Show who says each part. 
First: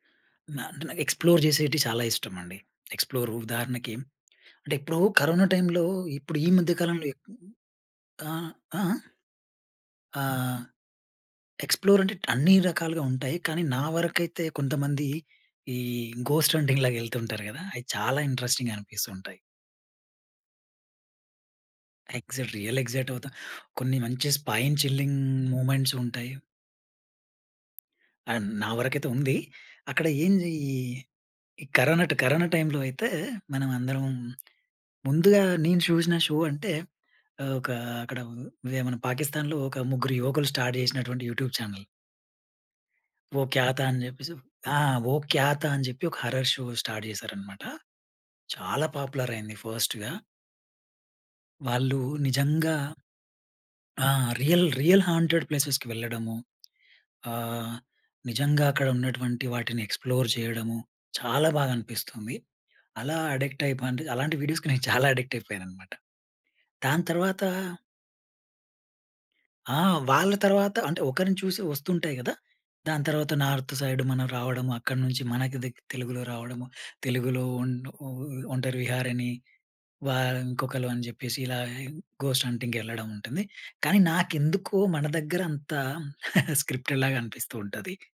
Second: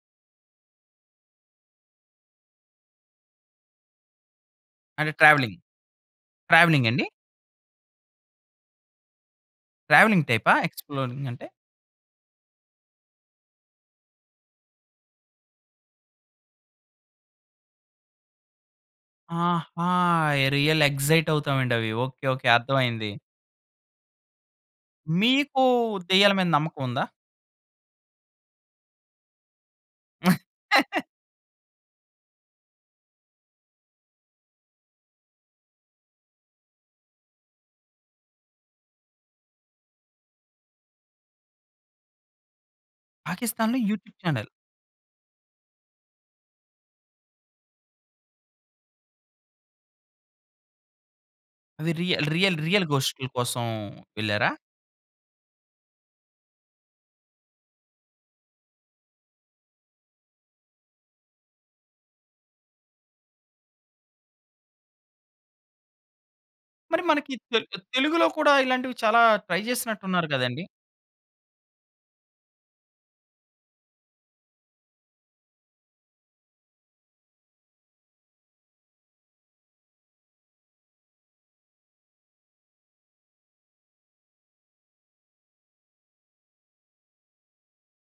Speaker 1: న అంటే, నాకు ఎక్స్‌ప్లోర్ చేసేటివీ చాలా ఇష్టమండి. ఎక్స్‌ప్లోర్ ఉదాహరణకి, అంటే ఎప్పుడో
Speaker 2: అంటే
Speaker 1: కరోనా
Speaker 2: ట్రావెలింగ్,
Speaker 1: టైం‌లో ఇప్పుడు ఈ మధ్య
Speaker 2: ట్రావెలింగా అండి?
Speaker 1: కాలంలో ఆహ్, ఆహ్, ఆహ్,
Speaker 2: ట్రావెలింగ్ టైపా!
Speaker 1: ఆహ్
Speaker 2: ఎక్స్‌ప్లోరింగ్ అంటే?
Speaker 1: ఎక్స్‌ప్లోర్ అంటే అన్ని రకాలుగా ఉంటాయి. కానీ నా వరకైతే కొంతమంది ఈ ఘోస్ట్ హంటింగ్ లాగా వెళ్తూ ఉంటారు కదా! అవి చాలా ఇంట్రెస్టింగ్‌గా అనిపిస్తూ ఉంటాయి.
Speaker 2: ఆహా! రియల్ ఎక్సైట్ అవుతామండి అవి. Okay, okay
Speaker 1: excite, real excite
Speaker 2: అర్థమైంది.
Speaker 1: అవుతాం. కొన్ని మంచి స్పైన్ చిల్లింగ్
Speaker 2: మీకు,
Speaker 1: మూవ్‌మెంట్స్ ఉంటాయి.
Speaker 2: దెయ్యాల మీద నమ్మకం ఉందా?
Speaker 1: అండ్ నా వరకైతే ఉంది. అక్కడ ఏంజీ ఈ కరోనా ట్ కరోనా టైంలో అయితే మనమందరం ముందుగా నేను చూసిన షో అంటే ఆహ్, ఒక అక్కడ అదే మన పాకిస్థాన్‌లో ఒక ముగ్గురు యువకులు స్టార్ట్ చేసినటువంటి యూట్యూబ్ చానెల్. "వో క్యా
Speaker 2: పాకిస్థాన్‌లో
Speaker 1: థా?" అని
Speaker 2: యూట్యూబ్
Speaker 1: చెప్పేసి,
Speaker 2: చానెల్!
Speaker 1: ఆహ్, "వో క్యా థా?" అని చెప్పి, ఒక హారర్ షో స్టార్ట్ చేశారన్నమాట. చాలా పాపులర్ అయింది ఫాస్ట్‌గా.
Speaker 2: అది
Speaker 1: వాళ్ళు
Speaker 2: రియ రియల్,
Speaker 1: నిజంగా
Speaker 2: రియల్ గోష్టుల కోసం
Speaker 1: ఆ!
Speaker 2: వెళ్లారా?
Speaker 1: రియల్, రియల్ హాంటెడ్ ప్లేసెస్‌కి వెళ్ళడము. ఆహ్, నిజంగా అక్కడ ఉన్నటువంటి వాటిని ఎక్స్‌ప్లోర్ చేయడము, చాలా బాగా అనిపిస్తుంది. అలా అడిక్ట్ అయిపో అంటే, అలాంటి వీడియోస్‌కి నేను చాలా అడిక్ట్ అయిపోయానన్నమాట. దాని
Speaker 2: మరి మనకి
Speaker 1: తర్వాత
Speaker 2: తెలు తెలుగులో కూడా ఇలాంటివి చాలా ట్రై
Speaker 1: ఆ!
Speaker 2: చేసినట్టున్నారు
Speaker 1: వాళ్ళ
Speaker 2: కదండీ!
Speaker 1: తర్వాత అంటే ఒకరిని చూసి వస్తుంటాయి కదా! దాని తర్వాత నార్త్ సైడ్ మనం రావడము, అక్కడి నుంచి మనకి దగ్ తెలుగులో రావడము, తెలుగులో ఒన్ ఓ "ఒంటరి విహారి" అని వా ఇంకొకళ్ళు అని చెప్పేసి, ఇలా ఘోస్ట్ హంటింగ్ వెళ్ళడం ఉంటుంది. కానీ నాకెందుకో మన దగ్గర అంత స్క్రిప్టెడ్ లాగా అనిపిస్తూ ఉంటది.